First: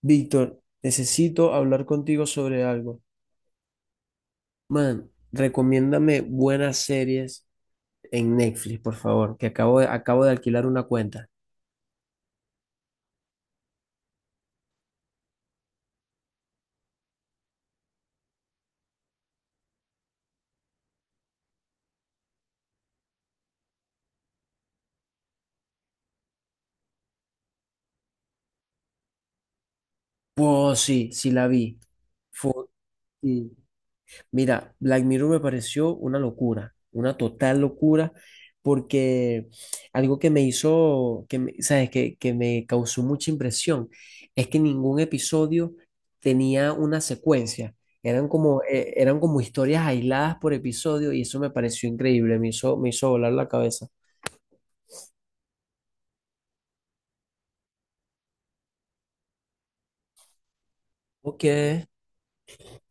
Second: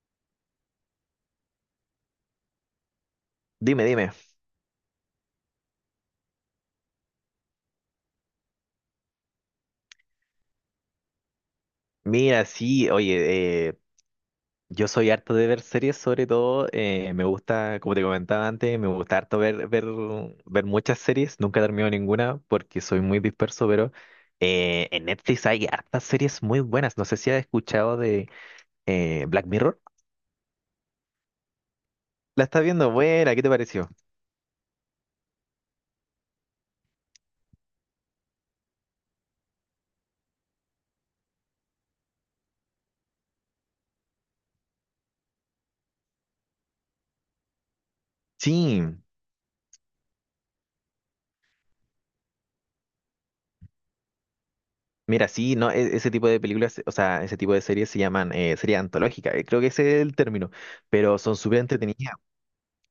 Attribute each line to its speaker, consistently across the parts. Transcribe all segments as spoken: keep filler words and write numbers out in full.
Speaker 1: Víctor, necesito hablar contigo sobre algo.
Speaker 2: Dime, dime.
Speaker 1: Man, recomiéndame buenas series en Netflix, por favor, que acabo de, acabo de alquilar una cuenta.
Speaker 2: Mira, sí, oye, eh, yo soy harto de ver series, sobre todo, eh, me gusta, como te comentaba antes, me gusta harto ver, ver, ver muchas series, nunca termino ninguna porque soy muy disperso, pero eh, en Netflix hay hartas series muy buenas. No sé si has escuchado de eh, Black Mirror.
Speaker 1: Oh, sí, sí la vi.
Speaker 2: La
Speaker 1: Fue,
Speaker 2: estás viendo, buena, ¿qué te pareció?
Speaker 1: Mira, Black Mirror me pareció una locura, una total locura, porque algo que me hizo, que me- ¿sabes? Que, que me causó mucha impresión es que ningún episodio tenía una secuencia. Eran como,
Speaker 2: Sí,
Speaker 1: eh, eran como historias aisladas por episodio y eso me pareció increíble, me hizo, me hizo volar la cabeza.
Speaker 2: mira, sí, no, e- ese tipo de películas, o sea, ese tipo de series se llaman eh, series antológicas, eh, creo que ese es el término, pero son
Speaker 1: Ok.
Speaker 2: súper entretenidas.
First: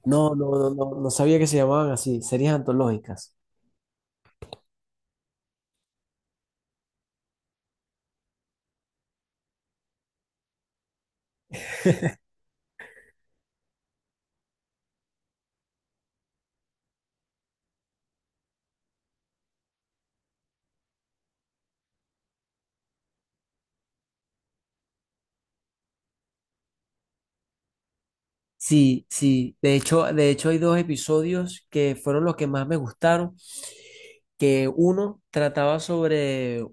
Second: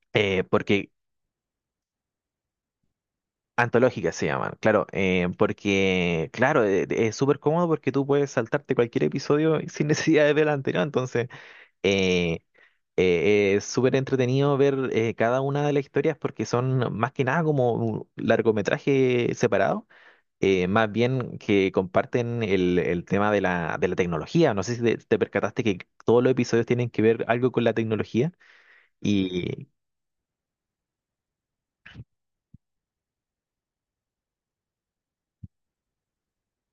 Speaker 1: No,
Speaker 2: Eh,
Speaker 1: no, no,
Speaker 2: porque
Speaker 1: no, no sabía que se llamaban así, series antológicas.
Speaker 2: antológicas se llaman, claro, eh, porque, claro, eh, eh, es súper cómodo porque tú puedes saltarte cualquier episodio sin necesidad de ver el anterior, entonces eh, eh, es súper entretenido ver eh, cada una de las historias porque son más que nada como un largometraje separado, eh, más bien que comparten el, el tema de la, de la tecnología, no sé si te, te percataste que todos los episodios tienen que ver algo con la tecnología
Speaker 1: Sí, sí,
Speaker 2: y...
Speaker 1: de hecho, de hecho hay dos episodios que fueron los que más me gustaron, que uno trataba sobre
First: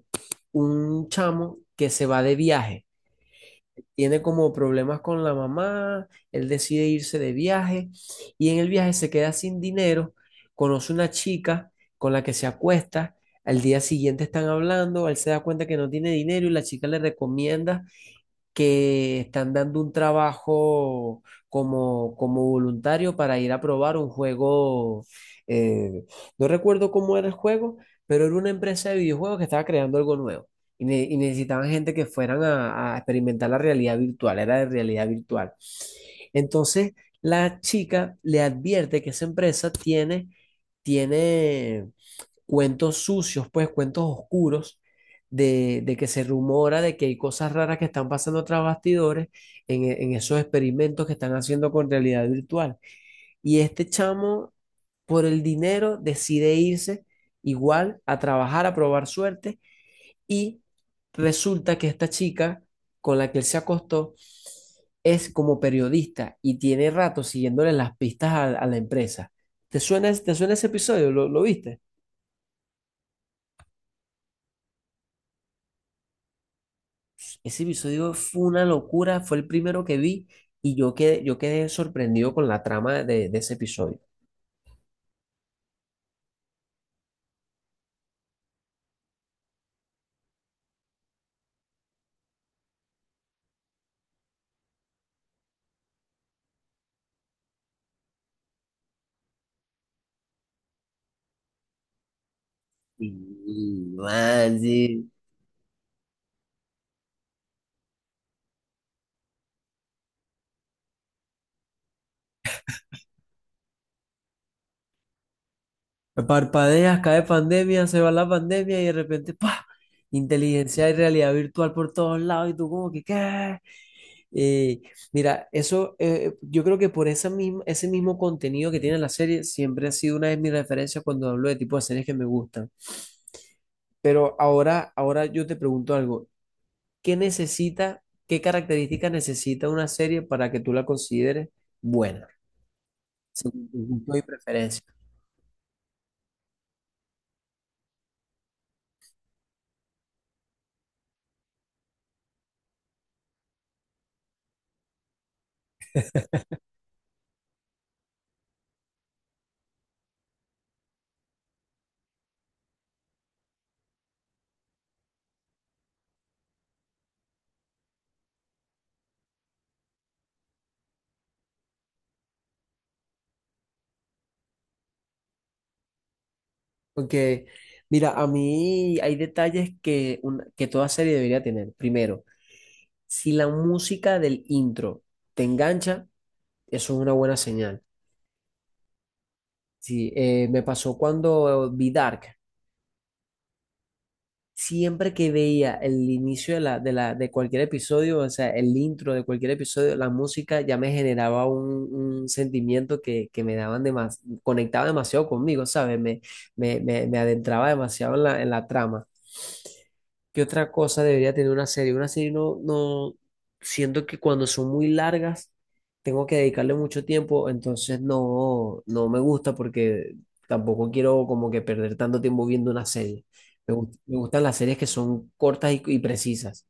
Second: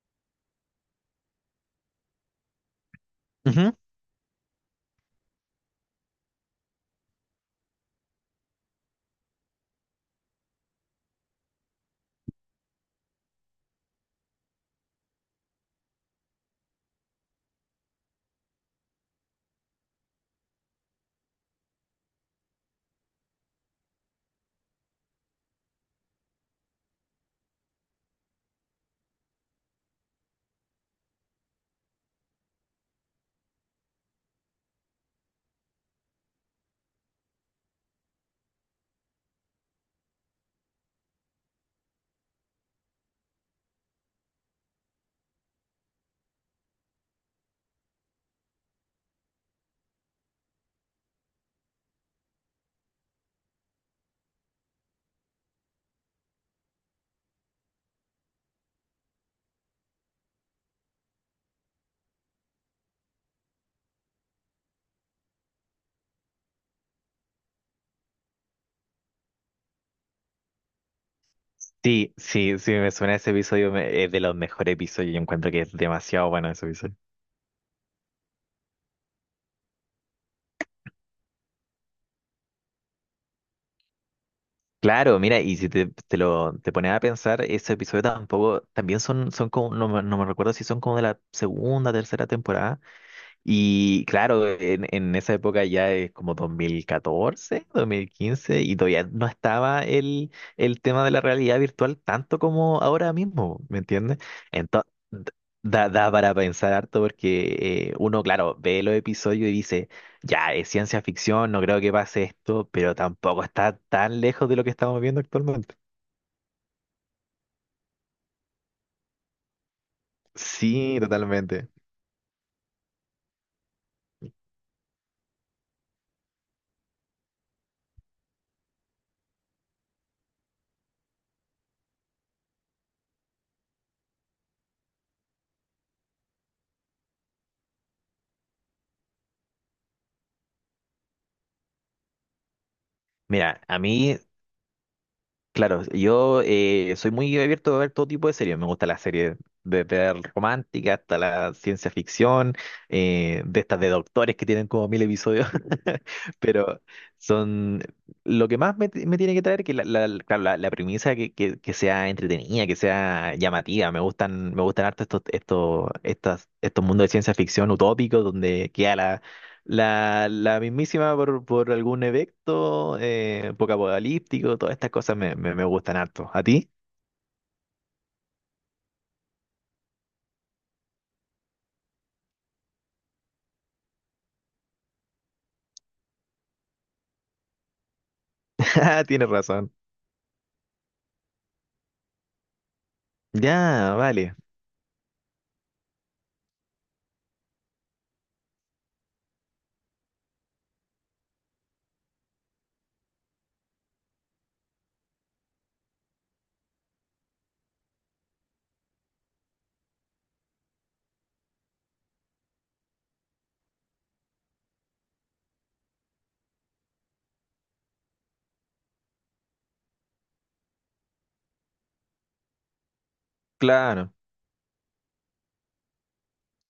Speaker 1: un chamo que se va de viaje.
Speaker 2: Ujú.
Speaker 1: Tiene como problemas con la mamá, él decide irse de viaje y en el viaje se queda sin dinero, conoce una chica con la que se acuesta, al día siguiente están hablando, él se da cuenta que no tiene dinero y la chica le recomienda que están dando un trabajo como, como voluntario para ir a probar un juego. eh, no recuerdo cómo era el juego, pero era una empresa de videojuegos que estaba creando algo nuevo. Y, ne- y necesitaban gente que fueran a, a experimentar la realidad virtual, era de realidad virtual. Entonces, la chica le advierte que esa empresa tiene, tiene cuentos sucios, pues cuentos oscuros, de, de que se rumora de que hay cosas raras que están pasando tras bastidores en, e- en esos experimentos que están haciendo con realidad virtual. Y este chamo, por el dinero, decide irse igual a trabajar, a probar suerte, y resulta que esta chica con la que él se acostó es como periodista y tiene rato siguiéndole las pistas a, a la empresa. ¿Te suena, te suena ese episodio? ¿Lo, lo viste?
Speaker 2: Sí, sí, sí, me suena ese episodio, me- es de los mejores episodios, yo encuentro que es demasiado bueno ese episodio.
Speaker 1: Ese episodio fue una locura, fue el primero que vi y yo quedé, yo quedé sorprendido con la trama de, de ese episodio.
Speaker 2: Claro, mira, y si te, te lo te pones a pensar, ese episodio tampoco, también son, son como, no, me no me recuerdo si son como de la segunda, tercera temporada, y claro, en, en esa época ya es como dos mil catorce, dos mil quince, y todavía no estaba el, el tema de la realidad virtual tanto como ahora mismo, ¿me
Speaker 1: Y,
Speaker 2: entiendes?
Speaker 1: man,
Speaker 2: Entonces,
Speaker 1: sí.
Speaker 2: da, da para pensar harto porque eh, uno, claro, ve los episodios y dice, ya, es ciencia ficción, no creo que pase esto, pero tampoco está tan lejos de lo que estamos viendo actualmente.
Speaker 1: Parpadeas, cae pandemia, se va la pandemia y de repente, ¡pa! Inteligencia y
Speaker 2: Sí,
Speaker 1: realidad
Speaker 2: totalmente.
Speaker 1: virtual por todos lados y tú como que, ¿qué? Eh, Mira, eso, eh, yo creo que por esa misma, ese mismo contenido que tiene la serie siempre ha sido una de mis referencias cuando hablo de tipo de series que me gustan. Pero ahora, ahora yo te pregunto algo. ¿Qué necesita, qué características necesita una serie para que tú la consideres buena,
Speaker 2: Mira,
Speaker 1: según tu
Speaker 2: a
Speaker 1: gusto
Speaker 2: mí
Speaker 1: y preferencia?
Speaker 2: claro, yo eh, soy muy abierto a ver todo tipo de series. Me gusta las series desde la romántica hasta la ciencia ficción, eh, de estas de doctores que tienen como mil episodios. Pero son lo que más me, me tiene que traer que la, la, la- claro, la- la premisa que, que, que sea entretenida, que sea llamativa. Me gustan, me gustan harto estos, estos, estas, estos mundos de ciencia ficción utópicos donde queda la la, la mismísima por, por algún evento eh, apocalíptico, todas estas cosas me, me, me gustan harto. ¿A ti?
Speaker 1: Porque, mira, a mí hay detalles que, una- que toda serie debería tener. Primero, si la música del intro te engancha, eso es una buena señal.
Speaker 2: Ah, tienes razón.
Speaker 1: Sí, eh, me pasó cuando eh, vi Dark.
Speaker 2: Ya, vale,
Speaker 1: Siempre que veía el inicio de, la, de, la, de cualquier episodio, o sea, el intro de cualquier episodio, la música ya me generaba un, un sentimiento que, que me daban demas, conectaba demasiado conmigo, ¿sabes? Me, me, me, me adentraba demasiado en la, en la trama. ¿Qué otra cosa debería tener una serie? Una serie no, no, Siento que cuando son muy largas tengo que dedicarle mucho tiempo, entonces no, no me gusta porque tampoco quiero como que perder tanto tiempo viendo una serie. Me, gust-
Speaker 2: claro.
Speaker 1: me gustan las series que son cortas y, y precisas.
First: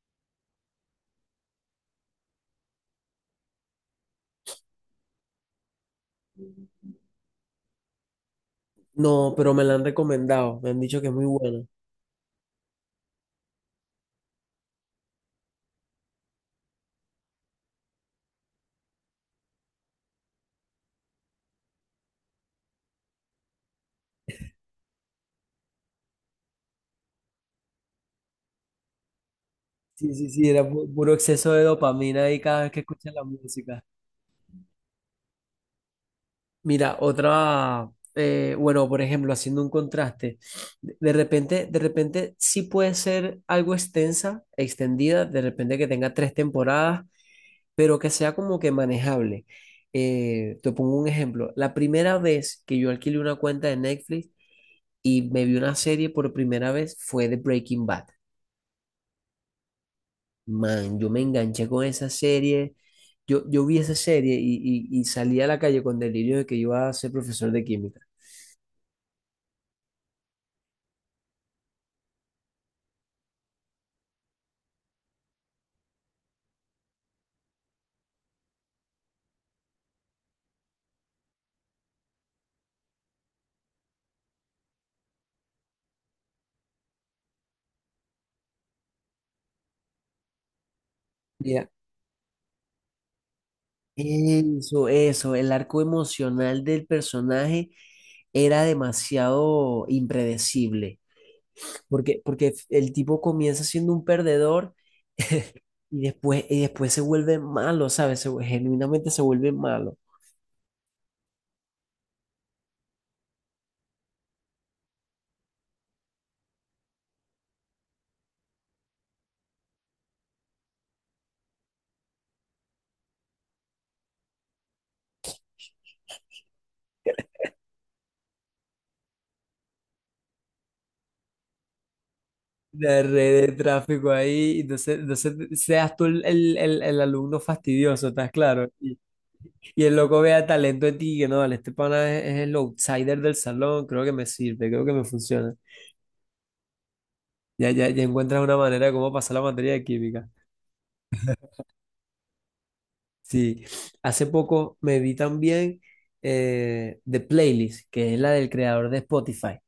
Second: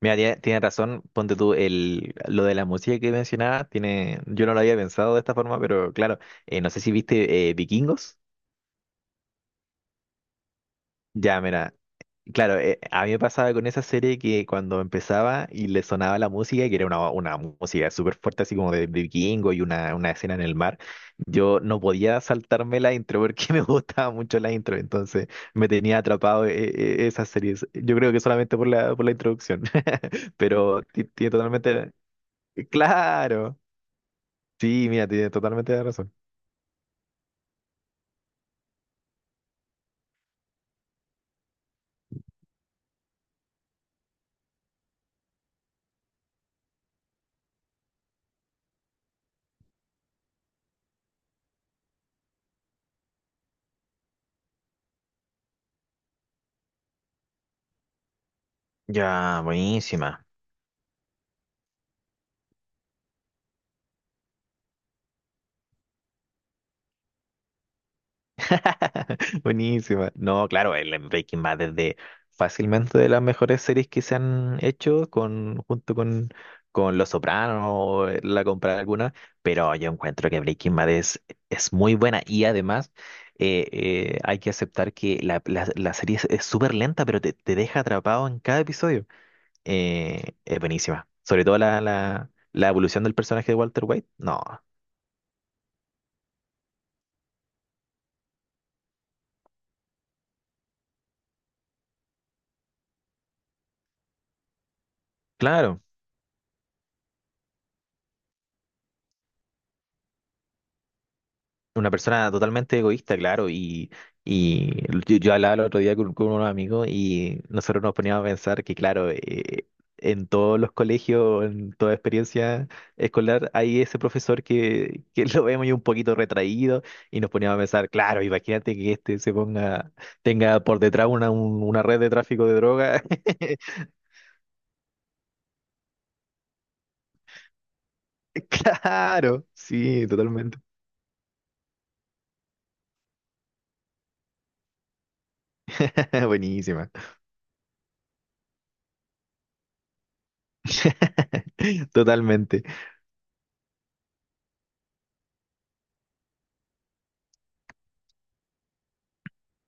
Speaker 2: Mira, tie- tienes razón, ponte tú el, lo de la música que mencionabas, tiene, yo no lo había pensado de esta forma, pero claro, eh, no sé si viste eh, Vikingos.
Speaker 1: No, pero me la han recomendado, me han dicho que es muy
Speaker 2: Ya,
Speaker 1: buena.
Speaker 2: mira, claro, eh, a mí me pasaba con esa serie que cuando empezaba y le sonaba la música, que era una, una música súper fuerte, así como de, de vikingo y una, una escena en el mar, yo no podía saltarme la intro porque me gustaba mucho la intro, entonces me tenía atrapado eh, eh, esas series. Yo creo que solamente por la, por la introducción,
Speaker 1: Sí, sí, sí, era
Speaker 2: pero
Speaker 1: pu-
Speaker 2: ti-
Speaker 1: puro
Speaker 2: tiene
Speaker 1: exceso de
Speaker 2: totalmente...
Speaker 1: dopamina ahí cada vez que escuchas la
Speaker 2: Claro,
Speaker 1: música.
Speaker 2: sí, mira, tiene totalmente razón.
Speaker 1: Mira, otra, eh, bueno, por ejemplo, haciendo un contraste, de de repente, de repente sí puede ser algo extensa, extendida, de repente que tenga tres temporadas, pero que sea como que manejable. Eh, te pongo un ejemplo. La primera vez que yo alquilé una cuenta de Netflix y me vi una serie por primera vez fue de Breaking Bad.
Speaker 2: Ya, buenísima.
Speaker 1: Man, yo me enganché con esa serie. Yo, yo vi esa serie y, y, y salí a la calle con delirio de que iba a ser profesor de química.
Speaker 2: Buenísima. No, claro, el Breaking Bad es de fácilmente de las mejores series que se han hecho con, junto con, con Los Sopranos o la compra alguna, pero yo encuentro que Breaking Bad es, es muy buena y además eh, eh, hay que aceptar que la, la- la serie es es súper lenta, pero te, te deja atrapado en cada episodio. Eh, es buenísima. Sobre todo la, la, la evolución del personaje de Walter White. No,
Speaker 1: Eso, eso, el arco emocional del personaje era demasiado impredecible, porque, porque el tipo comienza siendo un perdedor
Speaker 2: claro.
Speaker 1: y después, y después se vuelve malo, ¿sabes? Se vu- genuinamente se vuelve malo.
Speaker 2: Una persona totalmente egoísta, claro, y, y yo, yo hablaba el otro día con, con unos amigos y nosotros nos poníamos a pensar que, claro, eh, en todos los colegios, en toda experiencia escolar, hay ese profesor que, que lo vemos y un poquito retraído y nos poníamos a pensar, claro, imagínate que este se ponga, tenga por detrás una, un- una red de tráfico de
Speaker 1: La
Speaker 2: droga.
Speaker 1: red de tráfico ahí, entonces, entonces seas tú el, el- el- el alumno fastidioso, ¿estás claro? Y,
Speaker 2: Claro,
Speaker 1: y el
Speaker 2: sí,
Speaker 1: loco vea
Speaker 2: totalmente.
Speaker 1: talento en ti, que no, vale, este pana es, es el outsider del salón, creo que me sirve, creo que me funciona.
Speaker 2: Buenísima.
Speaker 1: Ya, ya, ya encuentras una manera de cómo pasar la materia de química.
Speaker 2: Totalmente.
Speaker 1: Sí, hace poco me vi también eh, The Playlist, que es la del creador de Spotify.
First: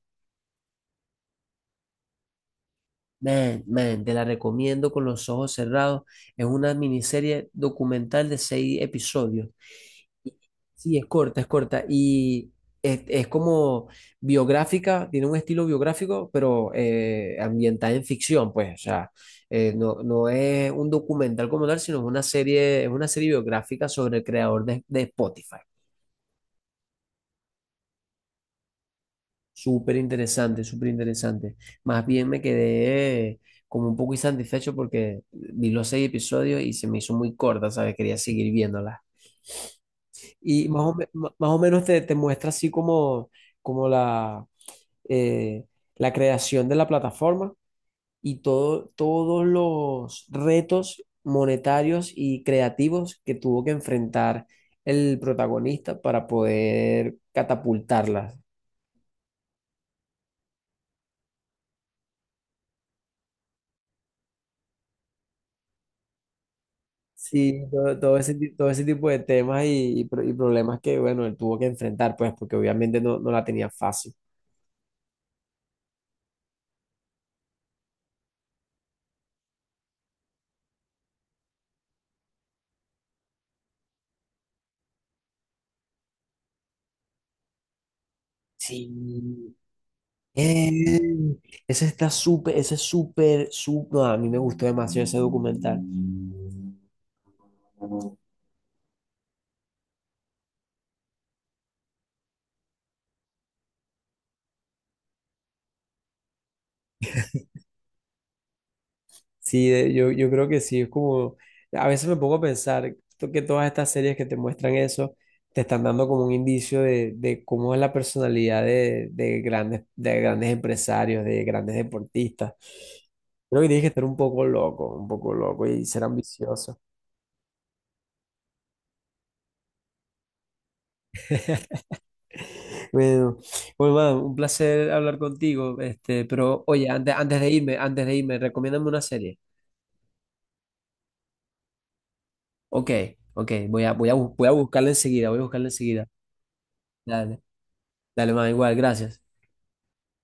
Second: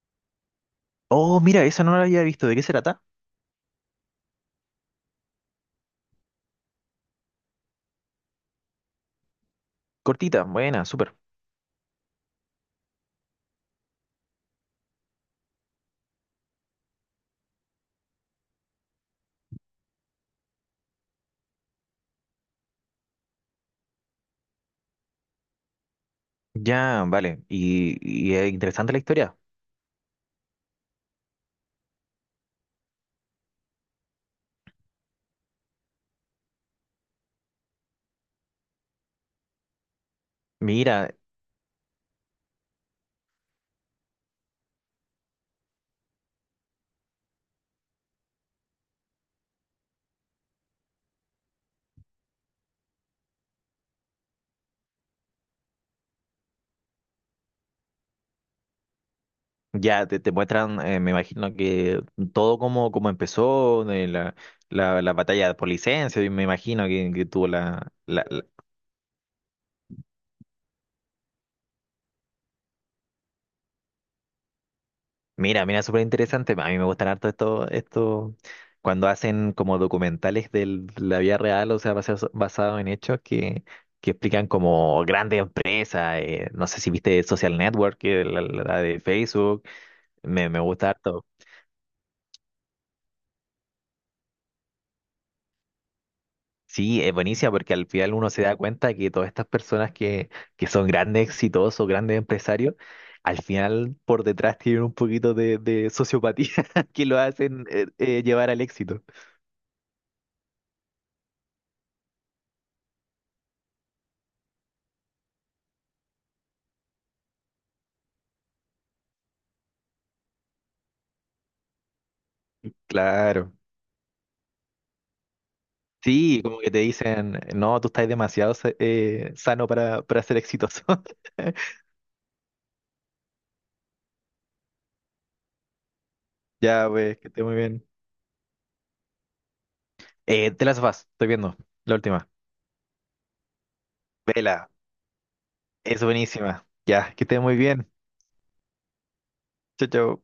Speaker 2: Oh, mira, esa no la había visto. ¿De qué se trata?
Speaker 1: Man, man, te la recomiendo con los ojos cerrados. Es una miniserie documental de seis episodios.
Speaker 2: Cortita, buena,
Speaker 1: Sí, es
Speaker 2: súper.
Speaker 1: corta, es corta. Y es, es como biográfica, tiene un estilo biográfico, pero eh, ambientada en ficción, pues. O sea, eh, no, no es un documental como tal, sino es una serie, es una serie biográfica sobre el creador de, de Spotify.
Speaker 2: Ya, vale. Y, y es interesante la historia.
Speaker 1: Súper interesante, súper interesante. Más bien me quedé eh, como un poco insatisfecho porque vi los seis episodios y se me hizo muy corta, ¿sabes? Quería seguir viéndola. Y más o, me-
Speaker 2: Mira,
Speaker 1: más o menos te, te muestra así como, como la eh, la creación de la plataforma y todo, todos los retos monetarios y creativos que tuvo que enfrentar el protagonista para poder catapultarla.
Speaker 2: ya te, te muestran, eh, me imagino que todo como, como empezó, de la, la, la batalla por licencia, y me imagino que, que tuvo
Speaker 1: Sí,
Speaker 2: la,
Speaker 1: todo, todo ese, ti- todo ese tipo de temas y, y pro- y problemas que, bueno, él tuvo que enfrentar, pues, porque obviamente no, no la tenía fácil.
Speaker 2: mira, mira, súper interesante. A mí me gustan harto esto, esto, cuando hacen como documentales de la vida real, o sea, basados basado en hechos que, que explican como grandes empresas. Eh, no sé si viste Social Network, que la, la de
Speaker 1: Sí.
Speaker 2: Facebook. Me, me
Speaker 1: Eh,
Speaker 2: gusta harto.
Speaker 1: Ese está súper, ese es súper, súper, no, a mí me gustó demasiado ese documental.
Speaker 2: Sí, es buenísima porque al final uno se da cuenta que todas estas personas que, que son grandes, exitosos, grandes empresarios, al final por detrás tienen un poquito de, de sociopatía que lo hacen eh, eh, llevar al éxito.
Speaker 1: Sí, de- yo, yo creo que sí, es como, a veces me pongo a pensar to- que todas estas series que te muestran eso, te están dando como un indicio de, de cómo es la personalidad de, de grandes, de grandes empresarios, de grandes deportistas.
Speaker 2: Claro.
Speaker 1: Creo que tienes que estar un poco loco, un poco loco y ser
Speaker 2: Sí, como que te
Speaker 1: ambicioso.
Speaker 2: dicen, no, tú estás demasiado sa- eh, sano para, para ser exitoso.
Speaker 1: Bueno, bueno, man, un placer hablar contigo, este, pero
Speaker 2: Ya,
Speaker 1: oye, antes,
Speaker 2: pues, que
Speaker 1: antes
Speaker 2: esté
Speaker 1: de
Speaker 2: muy
Speaker 1: irme,
Speaker 2: bien.
Speaker 1: antes de irme, recomiéndame una serie.
Speaker 2: Eh, The Last of Us, estoy viendo, la última.
Speaker 1: Ok, ok, voy a, voy a, bu- voy a
Speaker 2: Vela,
Speaker 1: buscarla enseguida, voy a buscarla
Speaker 2: es
Speaker 1: enseguida.
Speaker 2: buenísima. Ya, que
Speaker 1: Dale,
Speaker 2: esté muy bien.
Speaker 1: dale, man, igual, gracias.
Speaker 2: Chao, chao.